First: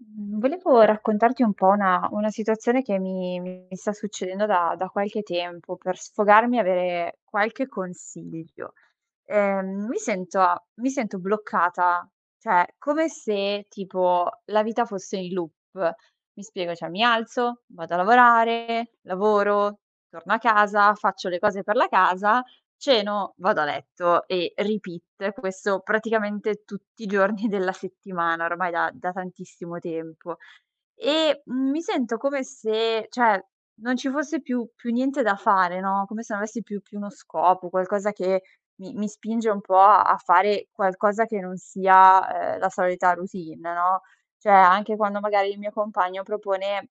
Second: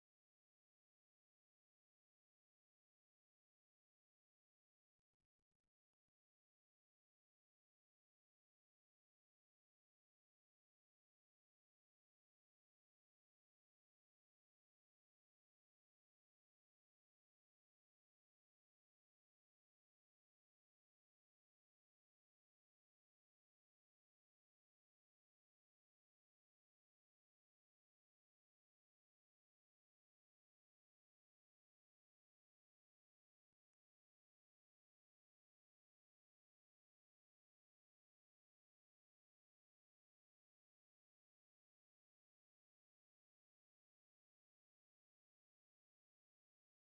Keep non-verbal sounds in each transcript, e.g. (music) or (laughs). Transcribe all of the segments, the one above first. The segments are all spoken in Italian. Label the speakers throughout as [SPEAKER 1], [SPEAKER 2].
[SPEAKER 1] Mhmm, Volevo raccontarti un po' una situazione che mi sta succedendo da qualche tempo, per sfogarmi e avere qualche consiglio. Mi sento bloccata, cioè come se tipo la vita fosse in loop. Mi spiego, cioè mi alzo, vado a lavorare, lavoro, torno a casa, faccio le cose per la casa, ceno, vado a letto e repeat. Questo praticamente tutti i giorni (laughs) della settimana, ormai da tantissimo tempo. E, mi sento come se cioè, non ci fosse più niente da fare, no, come se non avessi più uno scopo, qualcosa che mi spinge un po' a fare qualcosa che non sia, la solita routine, no. Cioè, anche quando magari il mio compagno propone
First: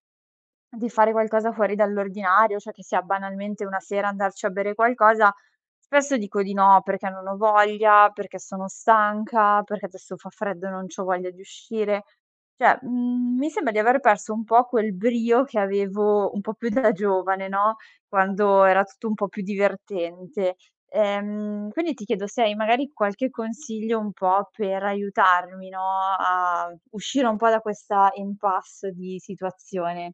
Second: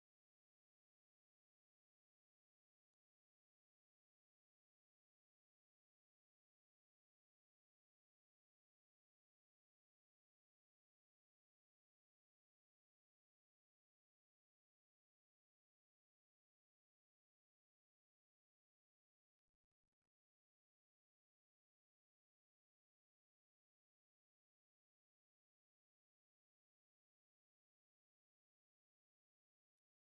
[SPEAKER 1] di fare qualcosa fuori dall'ordinario, cioè che sia banalmente una sera andarci a bere qualcosa, spesso dico di no perché non ho voglia, perché sono stanca, perché adesso fa freddo e non c'ho voglia di uscire. Cioè, mi sembra di aver perso un po' quel brio che avevo un po' più da giovane, no, quando era tutto un po' più divertente. Quindi ti chiedo se hai magari qualche consiglio un po' per aiutarmi, no, a uscire un po' da questa impasse di situazione.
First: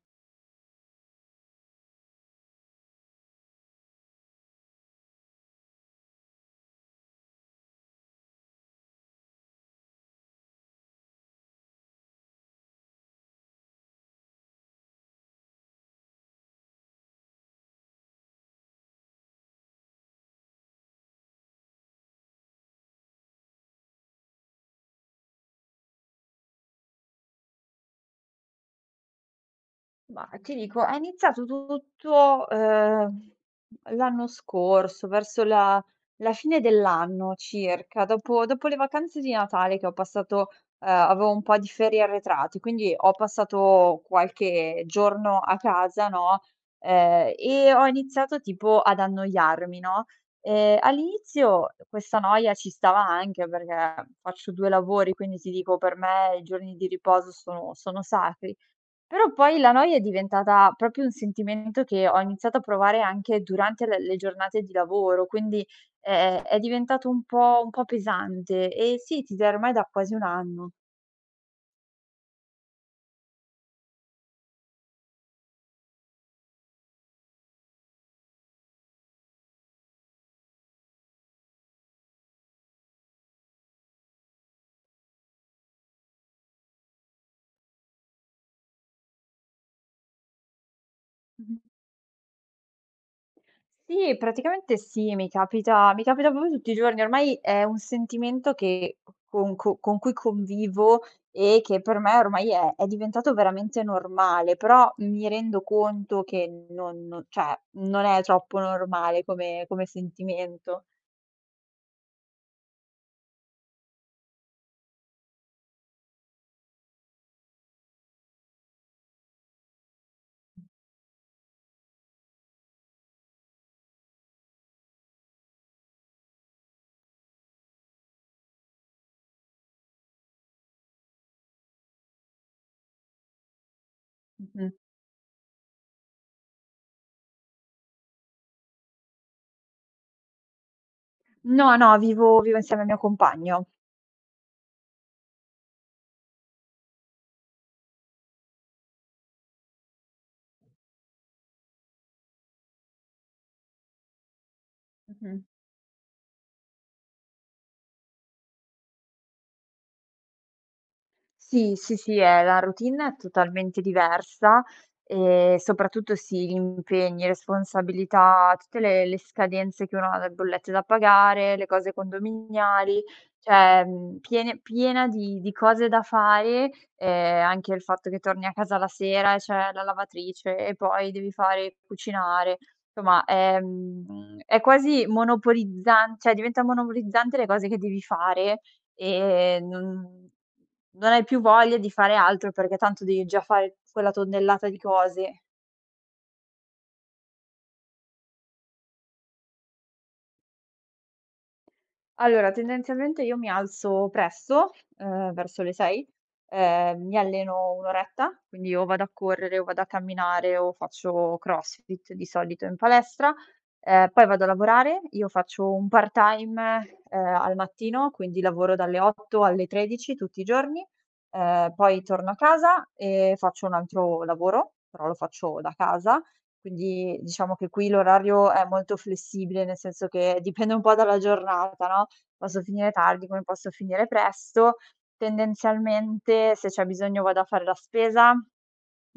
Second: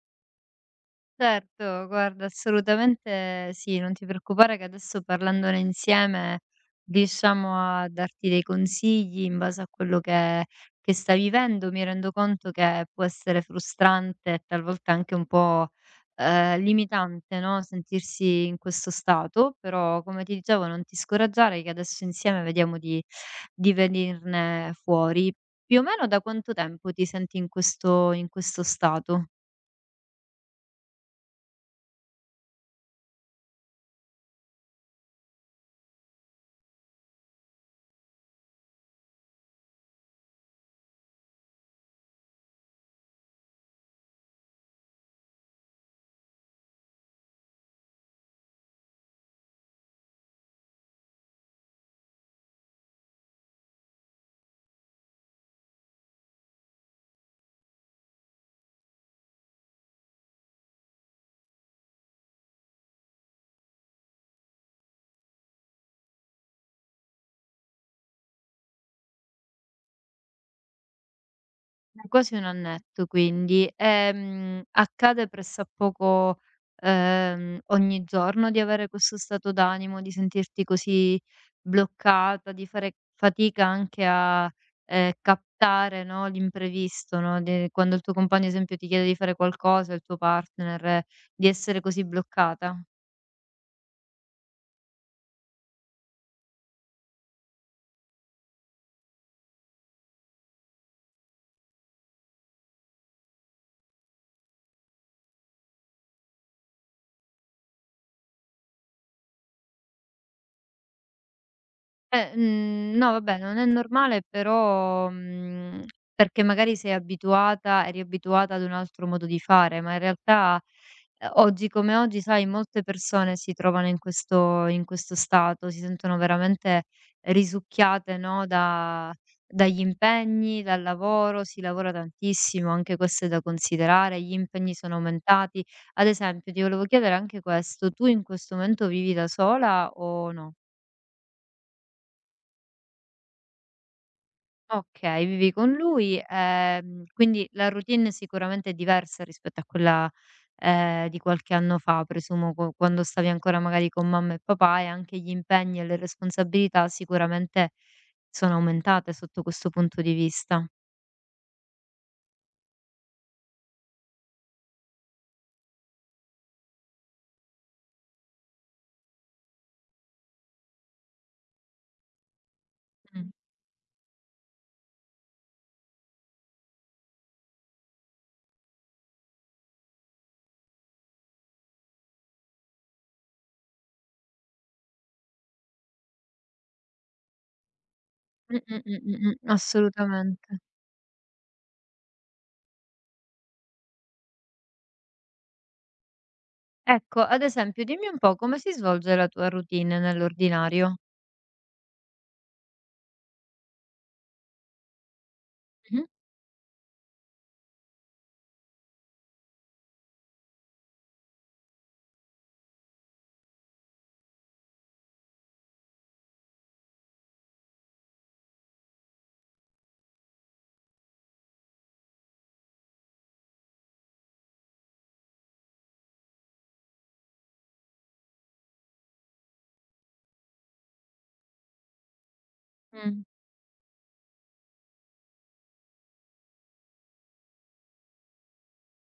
[SPEAKER 2] Certo, guarda assolutamente sì, non ti preoccupare che adesso parlandone insieme riusciamo a darti dei consigli in base a quello che stai vivendo. Mi rendo conto che può essere frustrante e talvolta anche un po', limitante, no, sentirsi in questo stato, però come ti dicevo non ti scoraggiare che adesso insieme vediamo di venirne fuori. Più o meno da quanto tempo ti senti in questo stato?
[SPEAKER 1] Ma ti dico, è iniziato tutto, l'anno scorso, verso la fine dell'anno circa, dopo le vacanze di Natale che ho passato, avevo un po' di ferie arretrate, quindi ho passato qualche giorno a casa, no, e ho iniziato tipo ad annoiarmi, no. All'inizio questa noia ci stava anche perché faccio 2 lavori, quindi ti dico per me i giorni di riposo sono sacri. Però poi la noia è diventata proprio un sentimento che ho iniziato a provare anche durante le giornate di lavoro, quindi è diventato un po' pesante e sì, ti direi ormai da quasi 1 anno.
[SPEAKER 2] Quasi un annetto quindi. Accade pressappoco, ogni giorno di avere questo stato d'animo, di sentirti così bloccata, di fare fatica anche a, captare, no, l'imprevisto, no, de quando il tuo compagno, ad esempio, ti chiede di fare qualcosa, il tuo partner, di
[SPEAKER 1] Mh-mh.
[SPEAKER 2] essere così bloccata?
[SPEAKER 1] Sì, praticamente sì, mi capita proprio tutti i giorni, ormai è un sentimento che con co con cui convivo e che per me ormai è diventato veramente normale, però mi rendo conto che non cioè, non è troppo normale come sentimento.
[SPEAKER 2] Mhmm, no vabbè, non è normale però, mhmm, perché magari sei abituata eri abituata ad un altro modo di fare, ma in realtà, oggi come oggi, sai, molte persone si trovano in questo stato, si sentono veramente risucchiate, no, da dagli impegni, dal lavoro, si lavora tantissimo, anche questo è da considerare, gli
[SPEAKER 1] Mh-mh.
[SPEAKER 2] impegni sono aumentati. Ad esempio, ti volevo chiedere anche questo: tu in questo momento vivi da sola o no?
[SPEAKER 1] No, no, vivo insieme al mio compagno.
[SPEAKER 2] Okay, vivi con lui, quindi la routine sicuramente è diversa rispetto a quella, di qualche anno fa, presumo qu quando stavi ancora magari con mamma e papà e anche gli
[SPEAKER 1] Mh-mh.
[SPEAKER 2] impegni e le responsabilità sicuramente sono aumentate sotto questo punto di vista.
[SPEAKER 1] Sì, sì, sì, è la routine è totalmente diversa e soprattutto sì, gli impegni, responsabilità, tutte le scadenze che uno ha, le bollette da pagare, le cose condominiali,
[SPEAKER 2] Mh.
[SPEAKER 1] cioè, piene piena di cose da fare, anche il fatto che torni a casa la sera e c'è la lavatrice e poi devi fare cucinare. Insomma, è quasi monopolizzan cioè diventa monopolizzante le cose che devi fare e non
[SPEAKER 2] Assolutamente.
[SPEAKER 1] non hai più voglia di fare altro, perché tanto devi già fare quella tonnellata di cose.
[SPEAKER 2] Ecco, ad esempio dimmi un po' come si svolge la tua routine nell'ordinario?
[SPEAKER 1] Allora, tendenzialmente io mi alzo presto, verso le
[SPEAKER 2] Mh-mh.
[SPEAKER 1] 6, mi alleno 1 oretta, quindi o vado a correre o vado a camminare o faccio CrossFit di solito in palestra. Poi vado a lavorare. Io faccio un part-time, al mattino, quindi lavoro dalle 8 alle 13 tutti i giorni. Poi torno a casa e faccio un altro lavoro, però lo faccio da casa. Quindi diciamo che qui l'orario è molto flessibile, nel senso che dipende un po' dalla giornata, no? Posso finire
[SPEAKER 2] Mh.
[SPEAKER 1] tardi come posso finire presto. Tendenzialmente se c'è bisogno vado a fare la spesa,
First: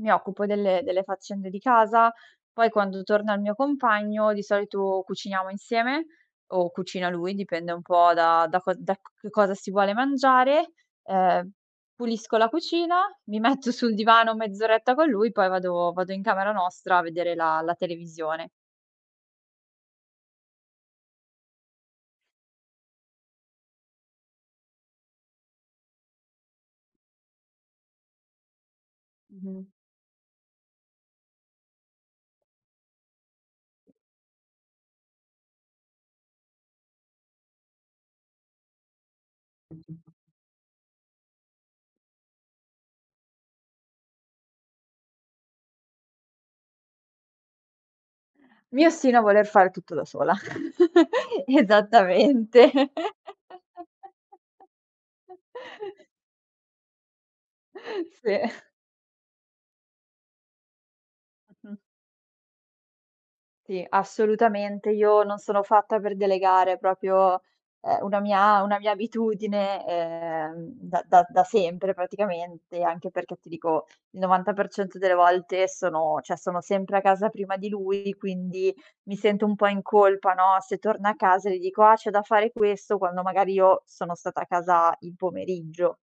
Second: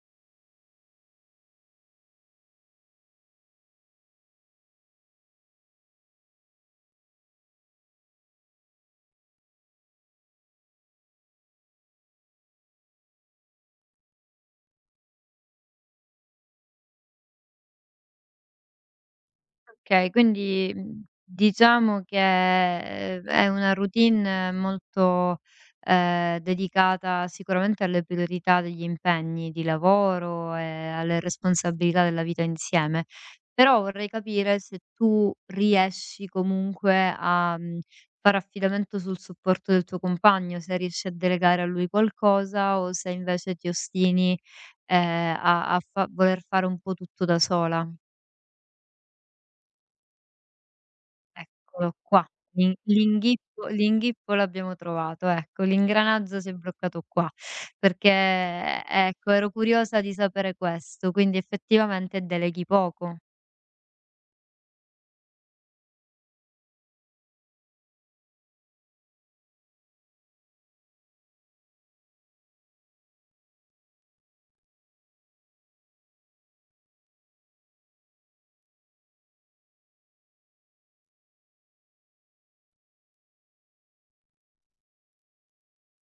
[SPEAKER 1] mi occupo delle faccende di casa, poi quando torna il mio compagno di solito cuciniamo insieme o cucina lui, dipende un po' da che cosa si vuole mangiare. Ehm, Pulisco la cucina, mi metto sul divano mezz'oretta con lui, poi vado in camera nostra a vedere la televisione.
[SPEAKER 2] Okay, quindi, mhmm, diciamo che, è una routine molto, dedicata sicuramente alle priorità degli impegni
[SPEAKER 1] Mh-mh.
[SPEAKER 2] di lavoro e alle responsabilità della vita insieme. Però vorrei capire se tu riesci comunque a, mhmm, fare affidamento sul supporto del tuo compagno, se riesci a delegare a lui qualcosa o se invece ti ostini, a a fa voler fare un po' tutto da sola.
[SPEAKER 1] Mi ostino a voler fare tutto da sola. (laughs)
[SPEAKER 2] Eccolo qua,
[SPEAKER 1] Esattamente. (laughs)
[SPEAKER 2] l'inghippo l'abbiamo trovato, ecco, l'ingranaggio si è bloccato qua, perché
[SPEAKER 1] Sì.
[SPEAKER 2] ecco, ero curiosa di sapere questo, quindi
[SPEAKER 1] Mh-mh.
[SPEAKER 2] effettivamente deleghi poco.
[SPEAKER 1] Sì, assolutamente. Io non sono fatta per delegare, è proprio, una mia abitudine, da da da sempre praticamente, anche perché ti dico, il 90% delle volte sono cioè sono sempre a casa prima di lui, quindi mi sento un po' in colpa, no, se torna a casa e gli dico: "Ah, c'è da fare questo", quando magari io sono stata a casa il pomeriggio.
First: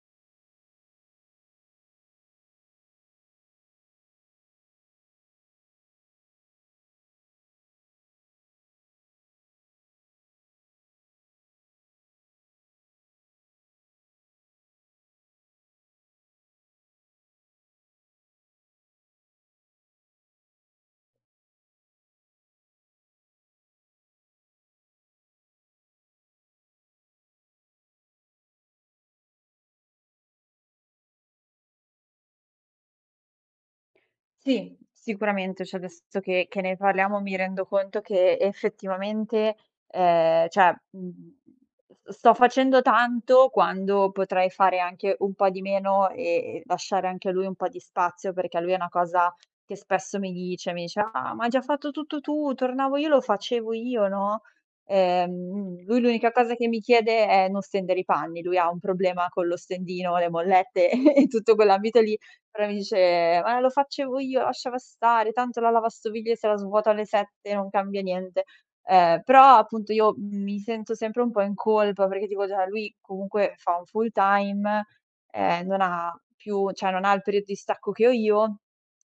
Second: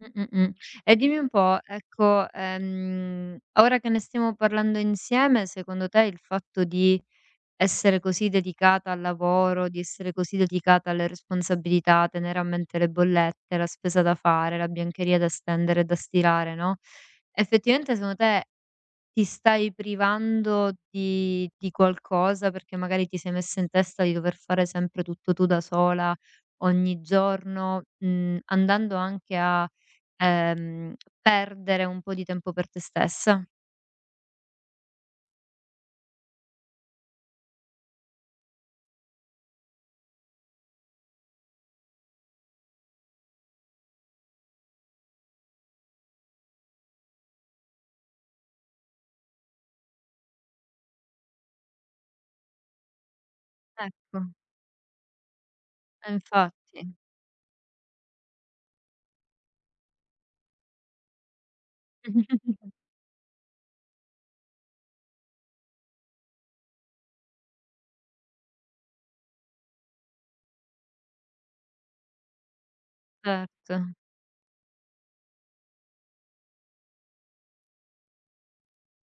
[SPEAKER 2] Mh, mh, mh. E dimmi un po', ecco, ora che ne stiamo parlando insieme, secondo te il fatto di essere così dedicata al lavoro, di essere così dedicata alle responsabilità, tenere a mente le bollette, la spesa da fare, la biancheria da stendere e da stirare, no, effettivamente secondo te ti stai privando di qualcosa perché magari ti sei messa in testa di dover fare sempre tutto tu da sola ogni giorno, mhmm, andando anche a, ehm, perdere un po' di tempo per te stessa?
[SPEAKER 1] Sì, sicuramente, cioè adesso che ne parliamo mi rendo conto che effettivamente, cioè, mhmm, s sto facendo tanto quando potrei fare anche un po' di meno e lasciare anche a lui un po' di spazio, perché lui è una cosa che spesso mi dice: "Ah, ma hai già fatto tutto tu, tornavo io, lo facevo io",
[SPEAKER 2] Ecco,
[SPEAKER 1] no. Lui
[SPEAKER 2] eh
[SPEAKER 1] l'unica cosa che mi
[SPEAKER 2] infatti.
[SPEAKER 1] chiede è non stendere i panni, lui ha un problema con lo stendino, le mollette (laughs) e tutto quell'ambito lì, allora mi
[SPEAKER 2] (laughs)
[SPEAKER 1] dice: "Ma lo facevo io, lasciala stare, tanto la lavastoviglie se la svuoto alle 7, non cambia niente". Però appunto io mi sento sempre un po' in colpa perché dico: "Cioè lui comunque fa un
[SPEAKER 2] Certo.
[SPEAKER 1] full time, non ha più cioè non ha il periodo di stacco che ho io,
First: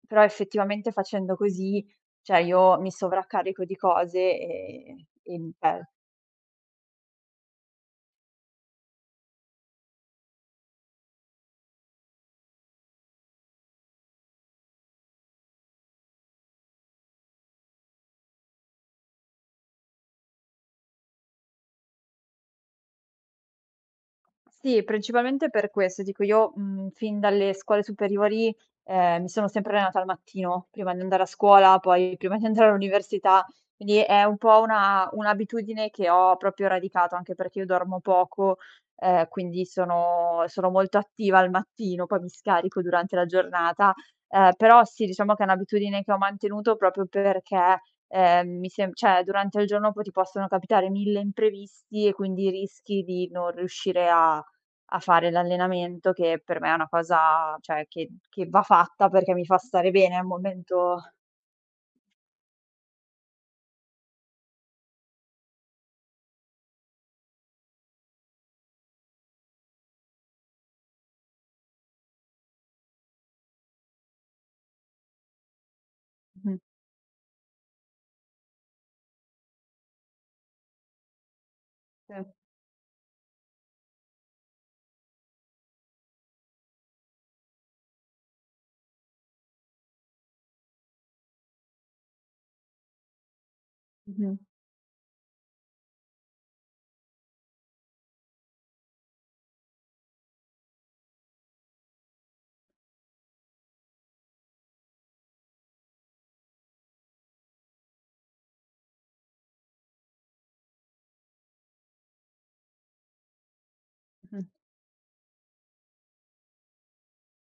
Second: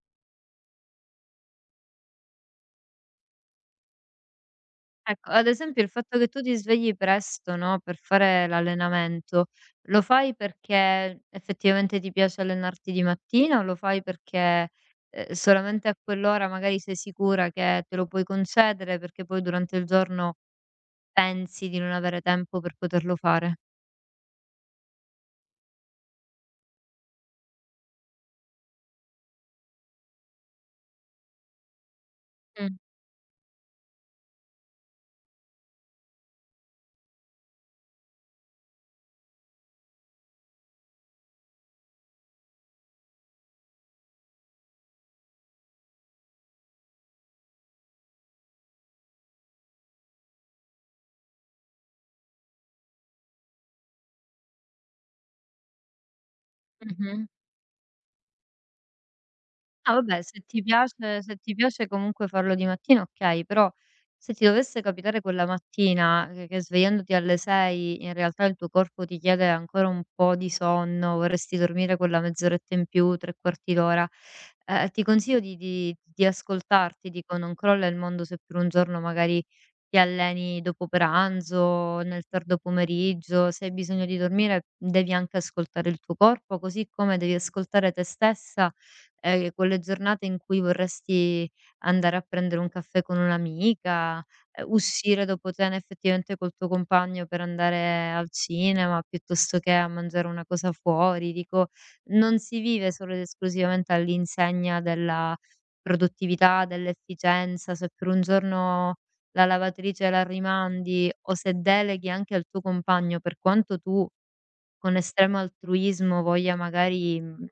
[SPEAKER 1] però effettivamente facendo così, cioè io mi sovraccarico di cose
[SPEAKER 2] Ecco,
[SPEAKER 1] e
[SPEAKER 2] ad esempio il fatto che tu ti svegli presto, no, per fare l'allenamento, lo fai perché effettivamente ti piace allenarti di mattina o lo fai perché, solamente a quell'ora magari sei sicura che te lo puoi concedere, perché poi durante il giorno pensi di non avere tempo per poterlo fare?
[SPEAKER 1] Sì, principalmente per questo. Dico io, fin dalle scuole superiori, mi sono sempre allenata al mattino, prima di andare a scuola, poi prima di andare
[SPEAKER 2] Mh,
[SPEAKER 1] all'università, quindi è un po' una un'abitudine che ho proprio radicato, anche perché io dormo poco, quindi sono molto attiva al mattino, poi mi scarico durante la giornata. Però sì, diciamo che è un'abitudine che ho mantenuto proprio perché, mi sem cioè durante il giorno poi ti possono capitare 1000 imprevisti e quindi rischi di non riuscire a fare l'allenamento che per me è una
[SPEAKER 2] mh-mh.
[SPEAKER 1] cosa cioè che va fatta perché mi fa stare
[SPEAKER 2] Ah
[SPEAKER 1] bene, è
[SPEAKER 2] vabbè,
[SPEAKER 1] un momento.
[SPEAKER 2] se ti piace comunque farlo di mattina okay, però se ti dovesse capitare quella mattina che svegliandoti alle 6 in realtà il tuo corpo ti chiede ancora un po' di sonno, vorresti dormire quella mezz'oretta in più, 3/4 d'ora, ti consiglio di
[SPEAKER 1] (laughs) Mh-mh,
[SPEAKER 2] ascoltarti, dico non crolla il mondo se per un giorno magari ti alleni dopo pranzo,
[SPEAKER 1] sì,
[SPEAKER 2] nel tardo pomeriggio, se hai bisogno di dormire devi anche ascoltare il tuo corpo, così come devi ascoltare te stessa quelle giornate in cui vorresti andare a prendere un caffè con un'amica,
[SPEAKER 1] mh-mh,
[SPEAKER 2] uscire dopo cena effettivamente col tuo compagno per andare al cinema, piuttosto che a mangiare una cosa fuori, dico, non si vive solo ed esclusivamente all'insegna della produttività, dell'efficienza, se per un giorno la lavatrice la rimandi o se deleghi anche al tuo compagno, per quanto tu
[SPEAKER 1] mh-mh,
[SPEAKER 2] con estremo altruismo voglia magari, mhmm,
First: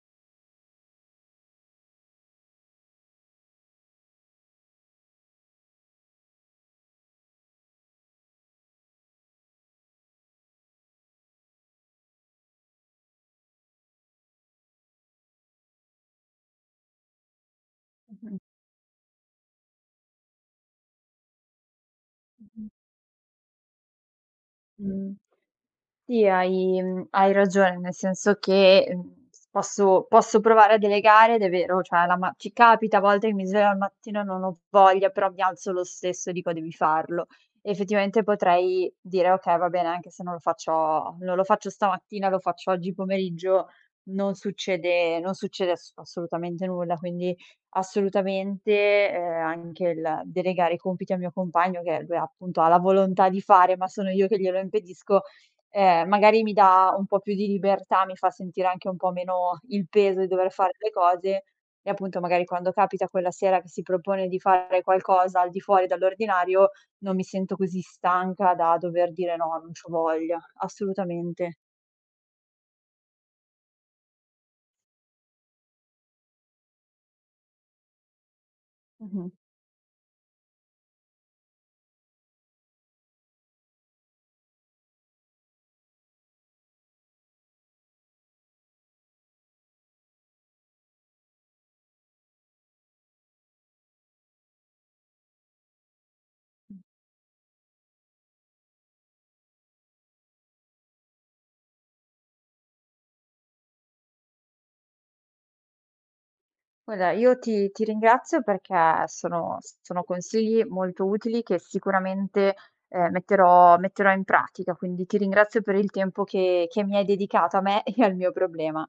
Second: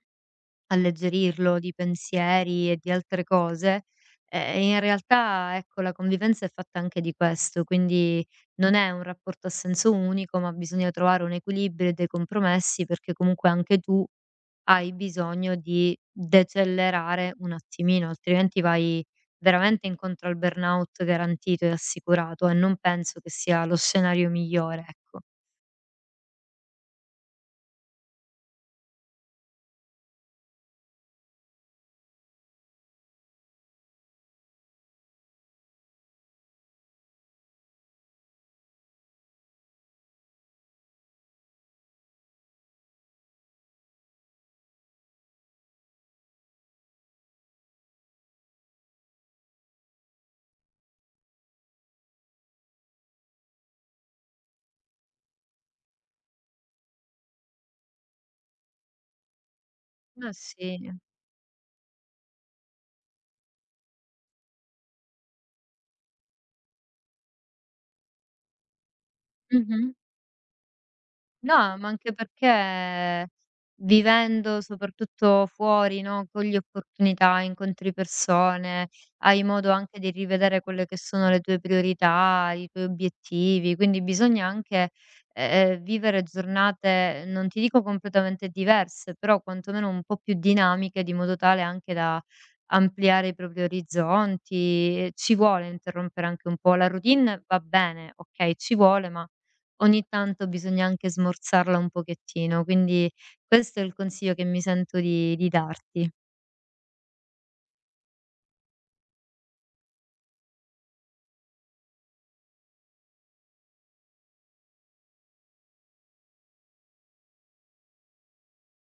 [SPEAKER 2] alleggerirlo di pensieri e di altre cose, in realtà ecco la convivenza è fatta anche di questo, quindi non è un rapporto a senso unico, ma bisogna trovare un equilibrio e dei compromessi perché comunque anche tu hai bisogno di decelerare un attimino, altrimenti vai veramente incontro al burnout garantito e assicurato e non penso che sia lo scenario migliore,
[SPEAKER 1] mh-mh.
[SPEAKER 2] ecco.
[SPEAKER 1] Sì, hai, hai ragione, nel senso che, mhmm, s posso provare a delegare ed è vero, cioè la ma ci capita a volte che mi sveglio al mattino e non ho voglia, però mi alzo lo stesso e dico: "Devi farlo". Effettivamente potrei dire: "Okay, va bene, anche se non lo faccio stamattina, lo faccio oggi pomeriggio, non succede assolutamente nulla". Quindi assolutamente, anche il delegare i compiti al mio compagno che lui appunto ha la volontà di fare, ma sono io che glielo impedisco. Magari mi dà un po' più di libertà, mi fa sentire anche un po' meno il peso di
[SPEAKER 2] Ma
[SPEAKER 1] dover fare
[SPEAKER 2] sì.
[SPEAKER 1] le cose e appunto magari quando capita quella sera che si propone di fare qualcosa al di fuori dall'ordinario, non mi sento così stanca da dover dire: "No, non c'ho
[SPEAKER 2] Mh-mh.
[SPEAKER 1] voglia", assolutamente.
[SPEAKER 2] No, ma anche perché vivendo soprattutto fuori, no, cogli opportunità, incontri persone,
[SPEAKER 1] Mh-mh.
[SPEAKER 2] hai modo anche di rivedere quelle che sono le tue priorità, i tuoi obiettivi, quindi bisogna anche, vivere giornate, non ti dico completamente diverse, però quantomeno un po' più dinamiche, di modo tale anche da ampliare i propri orizzonti. Ci vuole interrompere anche un po'. La routine va bene, okay, ci vuole, ma ogni tanto bisogna anche smorzarla un pochettino, quindi questo è il consiglio che mi sento di darti.
[SPEAKER 1] Guarda, io ti ringrazio perché sono consigli molto utili che sicuramente, metterò in pratica, quindi ti ringrazio per il tempo che mi hai dedicato a me (laughs) e al mio problema.